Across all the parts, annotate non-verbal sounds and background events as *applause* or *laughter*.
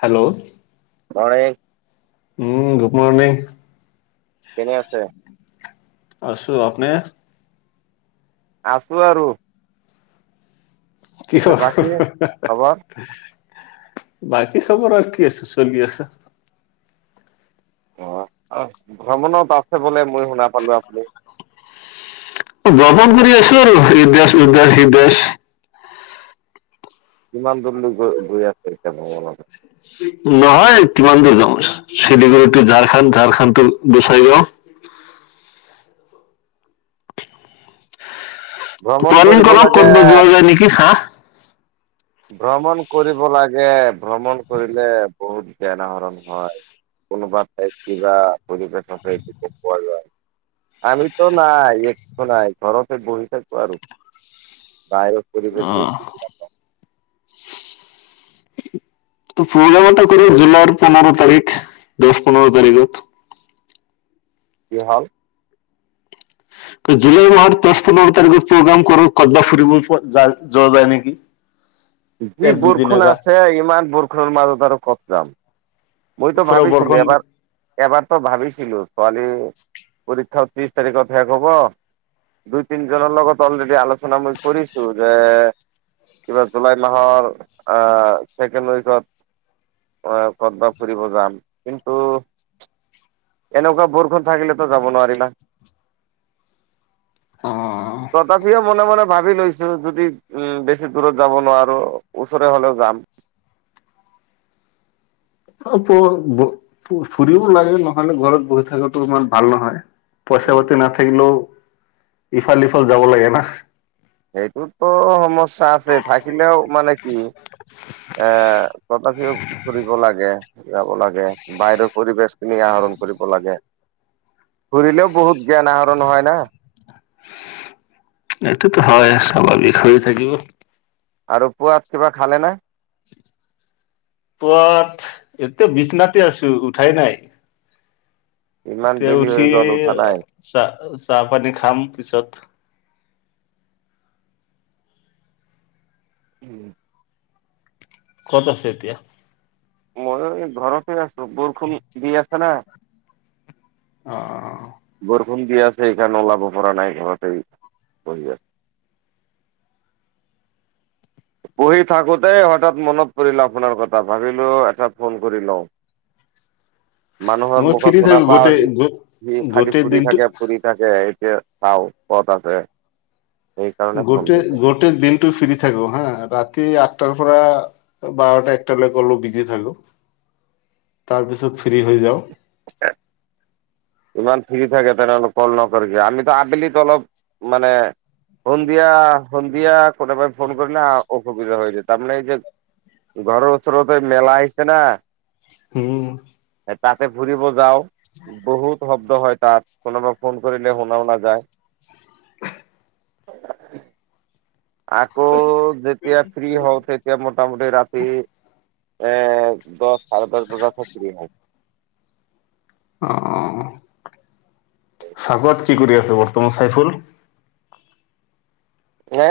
Hello morning উম, good morning. কেনে আছে? আছো। আপনে? আছো আৰু। কিয় পিছে হা হা বাকী হা খবৰ? হা। বাকী খবৰ আৰু কি আছে চলি আছে। অ, ভ্ৰমণত আছে বোলে মই শুনা পালো আপুনি? ভ্ৰমণ কৰি আছো আৰু ইদাস, উদদাস, ইদাস। কিমান দূৰলৈ গৈ, গৈ আছে এতিয়া মনত? নহয় কিমান দূৰ যাওঁ চিলিগুৰি টো ঝাৰখান, ঝাৰখান টো গচাই গাঁও। ভ্ৰমণ প্লেনিং কৰিব কৰক লাগে ক'তবা যোৱা যায় নেকি হা। ভ্ৰমণ কৰিব লাগে। ভ্ৰমণ কৰিলে বহুত জ্ঞান আহৰণ হয়। কোনোবা ক কিবা পৰিৱেশৰ পৰা এইটো গম পোৱা যায়। আমিতো নাই একো নাই ঘৰতে বহি থা- কো আৰু বাহিৰত অ পৰিৱেশবোৰ *unintelligible* প্ৰজাম এটা কৰি জুলাইৰ পণৰো তাৰিখ, দশ পনৰো তাৰিখত। কি হ'ল? জুলাই মাহৰ দশ পোন্ধৰ তাৰিখত প্ৰগ্ৰাম কৰক কতবা ফুৰিব যাই, যোৱা যায় নেকি? যি এক দুদিন বৰষুণ এটা আছে ইমান বৰষুণৰ মাজত আৰু ক'ত যাম? মইতো পুৰা ভাবিছিলো বৰষুণ দি এবাৰ, এবাৰতো ভাবিছিলো ছোৱালী পৰীক্ষা ত্ৰিছ তাৰিখত শেষ হ'ব দুই তিনিজনৰ লগত অলৰেডি আলোচনা মই কৰিছো যে- কিবা জুলাই মাহৰ, আহ ছেকেণ্ড উইকত অ ক'তবা ফুৰিব যাম কিন্তু এনেকুৱা বৰষুন থাকিলেতো যাব নোৱাৰি না,, অ তথাপিও মনে মনে ভাবি লৈছো যদি উম বেছি দূৰত যাব নোৱাৰো ওচৰে হলেও যাম। অ *unintelligible* অ ফুৰিবও লাগে নহলে ঘৰত বহি থকাতটো ইমান ভাল নহয়। পইচা পাতি নাথাকিলেও ইফাল সিফাল যাব লাগে না। সেইটোতো সমস্যা আছে থাকিলেও মানে কি এ ফুৰিব লাগে যাব লাগে বাহিৰৰ পৰিবেশ খিনি আহৰণ কৰিব লাগে, ঘূৰিলেও বহুত জ্ঞান আহৰণ হয় ন? এইটোতো হয় স্বাভাৱিক হৈ থাকিব। আৰু পোৱাত কিবা খালে নে? পোৱাত এতিয়া বিচনাতে আছো উঠাই নাই। ইমান তে বেলি হৈ উঠি গ'ল উঠা নাই চাহ চাহ পানী খাম পিছত উম। ক'ত আছে এতিয়া। মইও ঘৰতে আছো বৰষুণ দি আছ না। অ অ। দি আছে সেইকাৰণে ওলাব পৰা নাই ঘৰতে *unintelligible* পঢ়ি থাকোতেই হঠাৎ মনত পৰিল আপোনাৰ কথা ভাবিলো এটা ফোন কৰি লওঁ। উ *unintelligible* মানুহৰ মুখত শুনা পাওঁ, গো সি খালি গোটেই ফুৰি দিনটো থাকে ফুৰি থাকে। কে চাও ক'ত আছে? সেইকাৰণে ফোন দিলো গোটেই-গোটেই দিনটো ফ্ৰী থাকো হা। ৰাতি আঠটাৰ পৰা বাৰটা একটালৈকে অলপ বিজি থাকোঁ। তাৰ পিছত ফ্ৰী হৈ যাওঁ। *inaudible* ইমান ফ্ৰী থাকে, তেনেহ'লে কল নকৰে কিয়? আমিতো আবেলিত অলপ মানে, সন্ধিয়া-সন্ধিয়া কোনবাই ফোন কৰিলে অসুবিধা হৈ যায়, তাৰমানে এই যে ঘৰৰ ওচৰতে মেলা আহিছে না। উম। তাতে ফুৰিব যাওঁ বহুত। শব্দ হয় তাত, কোনোবাই ফোন কৰিলে শুনাও নাযায়। *inaudible* আকৌ যেতিয়া ফ্ৰী হওঁ, তেতিয়া মোটামুটি ৰাতি এ, দহ-চাৰে দহ বজাতহে ফ্ৰী হওঁ। অ' চাবুৱাত কি কৰি আছে বৰ্তমান চাইফুল? এ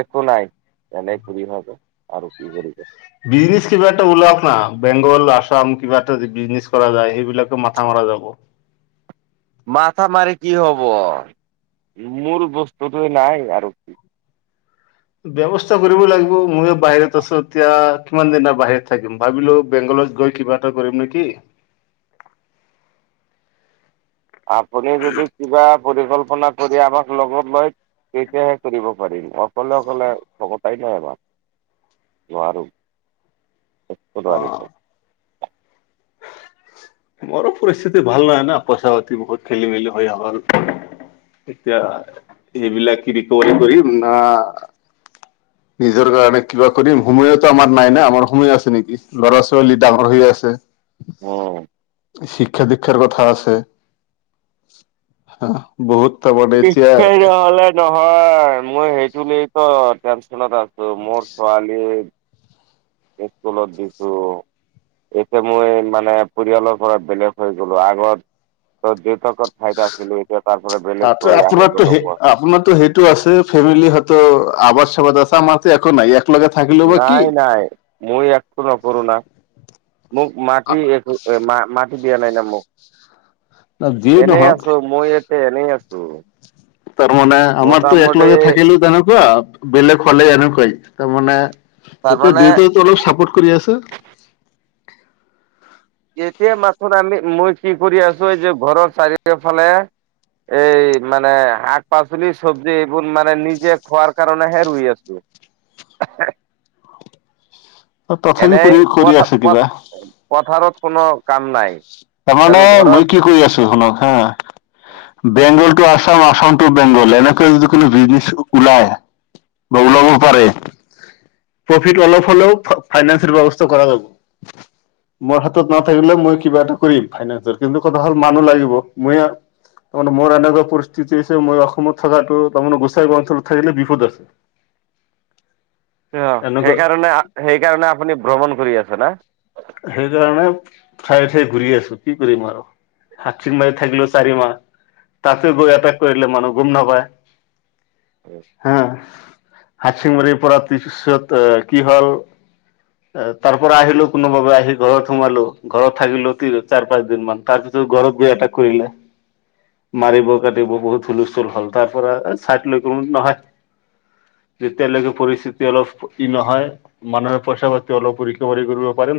একো নাই, এনে ফুৰি থাকোঁ, আৰু কি কৰিব? বিজনেছ কিবা এটা ওলাৱক না? বেংগল-আসাম কিবা এটা যদি বিজনেছ কৰা যায়। সেইবিলাক মাথা পোৱা যাব। মাথা মাৰি কি হব? মোৰ বস্তুটোৱে নাই আৰু কি। ব্যৱস্থা কৰিব লাগিব, ময়ো বাহিৰত আছোঁ এতিয়া কিমান দিনৰ বাহিৰত থাকিম। ভাবিলো বেংগল কলেজ গৈ কিবা এটা কৰিম নেকি? আপুনি যদি কিবা পৰিকল্পনা কৰি আমাক লগত লৈ তেতিয়াহে কৰিব পাৰিম অকলে অকলে তাই। *inaudible* অ মোৰো পৰিস্থিতি ভাল নহয় না পইচা-পাতি বহুত খেলি-মেলি হৈ আ আৰু। এতিয়া এইবিলাক কি ৰিকভাৰী কৰিমনা নিজৰ কাৰণে কিবা কৰিম, সময়তো আমাৰ নাই না। আমাৰ সময়ো আছে নেকি? ল'ৰা‌, ছোৱালী ডাঙৰ হৈ আছে। অ'। শিক্ষা দিক্ষাৰ কথা আছে। হা, বহুত তাৰমানে *unintelligible* এতিয়া হয়, মই সেইটোলেতো টেনচনত আছোঁ, মোৰ ছোৱালী ইস্কুলত দিছোঁ। এতিয়া মই মানে পৰিয়ালৰ পৰা বেলেগ হৈ গলোঁ, আগত *unintelligible* আছিলোঁ এতিয়া তাৰ পৰা বেলেগ ত' হৈ আহি আপোনাৰটো গ'লোঁ হেই, মই আপোনাৰটো হেইটো আছে ফেমিলিহঁতৰ *unintelligible* নাই নাই, মই একো নপ়ৰো না। মোক মাটি একো মা-মাটি দিয়া নাই না, মোক। যিয়ে এনেই নহওক আছোঁ, মোৰ ইয়াতে এনে আছ তাৰমানে আমাৰতো মোটামুটি একলগে থাকিলোঁ তেনেকুৱা, বেলেগ হ'লেই এনেকুৱাই তাৰমানে এতিয়া তাৰমানে দেউতায়েটো অলপ চাপোৰ্ট কৰি আছে। এতিয়া মাথোন আমি মই কি কৰি আছোঁ এই যে ঘৰৰ চাৰিওফালে এই মানে শাক-পাচলি, চবজি এইবোৰ মানে নিজে খোৱাৰ কাৰণেহে ৰুই আছোঁ। *inaudible* তথাপি এনেই কৰি কৰি পথ আছে কিবা পথাৰত কোনো কাম নাই। তাৰমানে মই কি কৰি আছোঁ শুনক হা, বেংগল আছাম আছাম টু বেংগল এনেকৈ যদি কোনো বিজনেছ ওলাই বা ওলাব উম, পাৰে। প্ৰফিট অলপ হ'লেও ফাইনেন্সৰ ব্যৱস্থা কৰা যাব। মোৰ হাতত নাথাকিলে মই কিবা এটা কৰিম ফাইনেন্সৰ কিন্তু কথা হ'ল মানুহ লাগিব মই তাৰমানে মোৰ এনেকুৱা পৰিস্থিতি হৈছে মই অসমত থকাটো তাৰমানে গোচাইগাঁও অঞ্চলত থাকিলে বিপদ আছে। *inaudible* এনেকুৱা সেইকাৰণে সেইকাৰণে আপুনি ভ্ৰমণ কৰি আছে না? সেইকাৰণে ঠায়ে ঠায়ে ঘূৰি আছোঁ কি কৰিম আৰু? *unintelligible* হা হাচিংমাৰীৰ পৰা তিছত এ কি হল এ তাৰ পৰা আহিলোঁ কোনো বাবে আহি ঘৰত সোমালোঁ, ঘৰত থাকিলোঁ, তিন চাৰ পাঁচ দিন মান, তাৰ পিছত ঘৰত গৈ এটা কৰিলে। মাৰিব কাটিব বহুত হুলস্থুল হ'ল, তাৰ পৰা ছাইড লৈ কোনো নহয়। যেতিয়ালৈকে পৰিস্থিতি অলপ ই নহয় মানুহে পইচা পাতি অলপ ৰিকভাৰী কৰিব। *unintelligible* *unintelligible* গলোঁ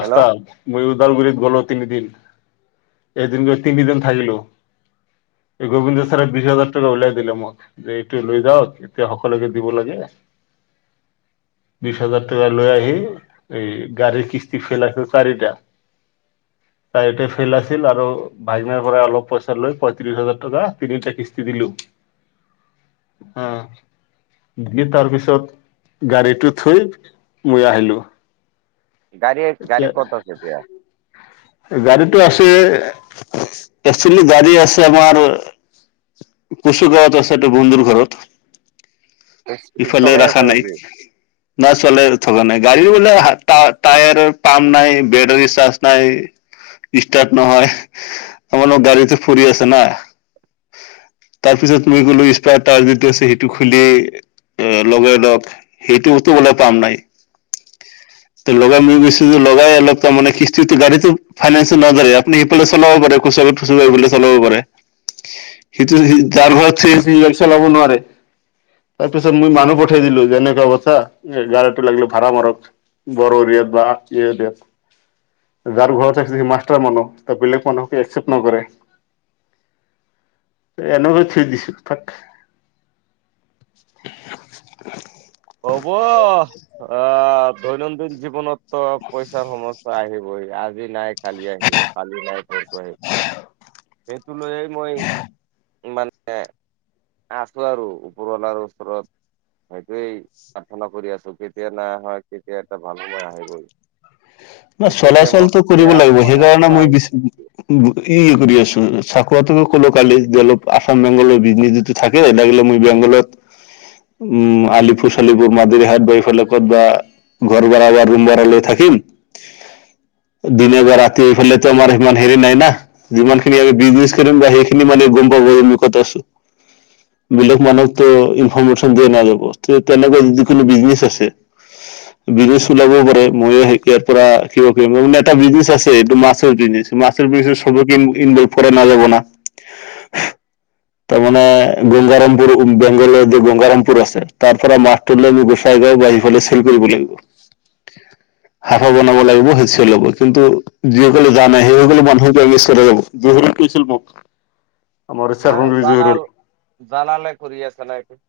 হেল্ল' তিনিদিন এইদিন গ তিনি দিন থাকিলোঁ। এই গোবিন্দ ছাৰে বিশ হাজাৰ টকা উলিয়াই দিলে মোক যে এইটো লৈ যাওঁক এতিয়া সকলোকে দিব লাগে। *inaudible* বিশ হাজাৰ টকা লৈ আহি এই গাড়ীৰ কিস্তি ফেলাইছে চাৰিটা। উ তাই ইতে ফেইল আছিল আৰু ভাইনাৰ পৰা অলপ পইচা লৈ পঁয়ত্ৰিশ হাজাৰ টকা তিনিটা কিস্তি দিলোঁ। অ' ই তাৰপিছত গাড়ীটো থৈ মই আহিলোঁ। গাড়ী গাড়ী ক'ত আছে এতিয়া গাড়ীত আছে একচুৱেলি গাড়ী আছে আমাৰ কচু গাঁৱত আছে এটা বন্ধুৰ ঘৰত। ইফালে চলাই ৰাখা আছে নাই, নেকি না চোৱালে থকা নাই। গাড়ী বোলে টায়াৰ পাম্প নাই বেটাৰী চাৰ্জ নাই ষ্টাৰ্ট নহয় আমাৰ গাডীতে ফৰি আছে ন। তাৰ পিছত মই গ'লো স্প টাৱাৰ যিটো আছে সেইটো খুলি এ লগে লগও সেইটোটো গ'লে পাম নাই। তে লগাই মই গৈছো যে লগাই অলপ তাৰমানে কিস্ত গাড়ীটো ইনেঞ্চিয়েল নদৰে আপুনি সফালে চাব পাৰে। চ চলাবও পাৰে। সেইটো যাৰ ঘৰত গড়ী চলাব নোৱাৰে। তাৰ পিছত মই মানুহ পঠিয়াই দিলো যেনেকুৱা বথাা গড়াটো লাগিলে ভাড়া মাৰক। বৰৰাত বাত যাৰ ঘৰত মাষ্টাৰ মানুহ বেলেগ মানুহকে একচেপট নকৰে। এনেক থুই দিছো তাক। *inaudible* হ'ব আহ দৈনন্দিন জীৱনত ত পইচাৰ সমস্যা আহিবই আজি নাই কালী আহিব পৰসী নাই সেইটো লৈয়ে মই মানে আছো আৰু ওপৰৱালাৰ ওচৰত সেইটোৱেই প্ৰাৰ্থনা কৰি আছো কেতিয়া নাই হয় কেতিয়া এটা ভাল সময় আহি গ'ল। ন চলাচলটো কৰিব লাগিব সময় সেইকাৰণে আহিছে মই আহিছে ই কৰি আছো। চাকৰিটো কলো কালি অলপ আসাম বেংগলৰ বিজনে যটো থাকে লাগিলে মই বেংগলত উম আলিফুচলিব মাদিৰী হাত বোৱাৰফালে ক'ত বা ঘৰ ভাড়া বা ৰুম ভাড়া লৈ থাকিম। দিনে বা ৰাতিফালেতো আমাৰ ইমান হেৰি নাই ন। যিমানখিনি আমি বিজনেছ কৰিম বা সেইখিনি মানে গম পাব আমি কথা আছো। বেলেগ মানুহকতো ইনফৰৰ্মেশ্যন দিয়া নাযাব তে তেনেকুৱা যদি কোনো বিজনেচ আছে। বিছনেচ ওলাব পাৰে ময়ে ইয়াত। এটা বিজ আছে এইটো মছৰ বি মাছ বি সব ইনভল কৰা নাযাব। *inaudible* তাৰ মমানে গংগাৰামপুৰ বেংগলৰ য গংগাৰামপুৰ আছে তাৰ পৰা মাছটো গোচাই বা ইফালে চেল কৰিব লাগিব। হাফৰ বনাব লাগিব হেঁচ ল'ব কিন্তু যিসকলে জানে সেইসকলে মানুহি যাব যি শিল্পক আমাৰ ন চাৰফুলগুৰি জহুৰুল জালাল জালালে কৰিয আছে নাইটো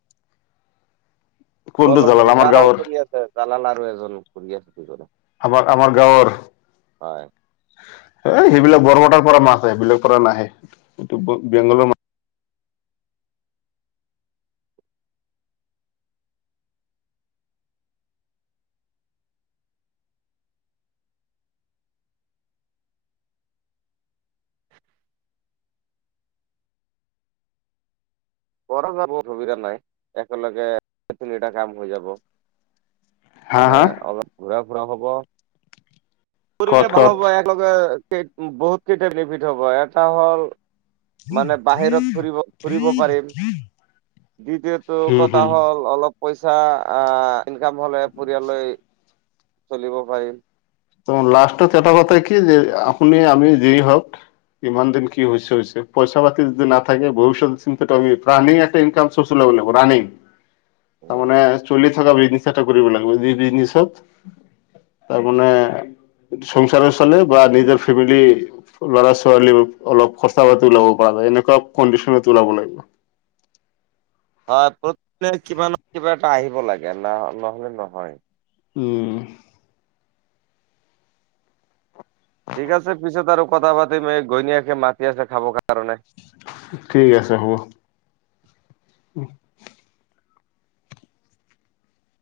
কোনটো পলম কৰি আমাৰ জালাল গাঁৱৰ কৰি আছে জালাল আৰু এজন কৰি আছে ক ঘৰ হয়। এ সেইবিলাক বৰপেটাৰ পৰা মাছ আহে। সেইবিলাক পৰা নাহে এই বেংগলৰ মাছ *inaudible* কৰা যাব অসুবিধা নাই একেলগে তিনিটা কাম হৈ যাব। হা মানে হা অলপ ঘূৰা ফুৰা হ'ব। কত কৰিলে ভাল কত হ'ব একেলগেেই বহুত কেইটা বেনিফিট হ'ব। এটা হ'ল মানে বাহিৰত ফুৰিব ফুৰিব পাৰিম। দ্বিতীয়টো হম কথা হম হ'ল অলপ পইচা আহ ইনকাম হ'লে পৰিয়াললৈ চলিব পাৰি। ত লাষ্টত এটা কথা কি যে আপুনি আমি যেই হওক ইমান দিন কি হৈছে হৈছে পইচা পাতি যদি ন থাকে ভৱিষ্যত চিন্তামি প্ৰাণেটা ইনকাম চচ তাৰ মান উম, চলি থকা বিজনেছ এটা কৰিব লাগিব যি বিজনেছত তাৰ মানে সংসাৰ চলে বা নিজৰ ফেমিলি ল'ৰা ছোৱালী অলপ খচা পা ওলাব পৰা যায়। এনেকুৱা কণ্ডিচনে ওলাব লাগিব। হয় প্ৰতিদি কিবা ন কিবা এটা আহিব লাগে ন নহলে নহয়। উম। ঠিক আছে পিছত আৰু কথা পাতিম এই ঘৈণীয়েকে মাতি আছে খাব কাৰ। ঠিক আছে হ'ব। উ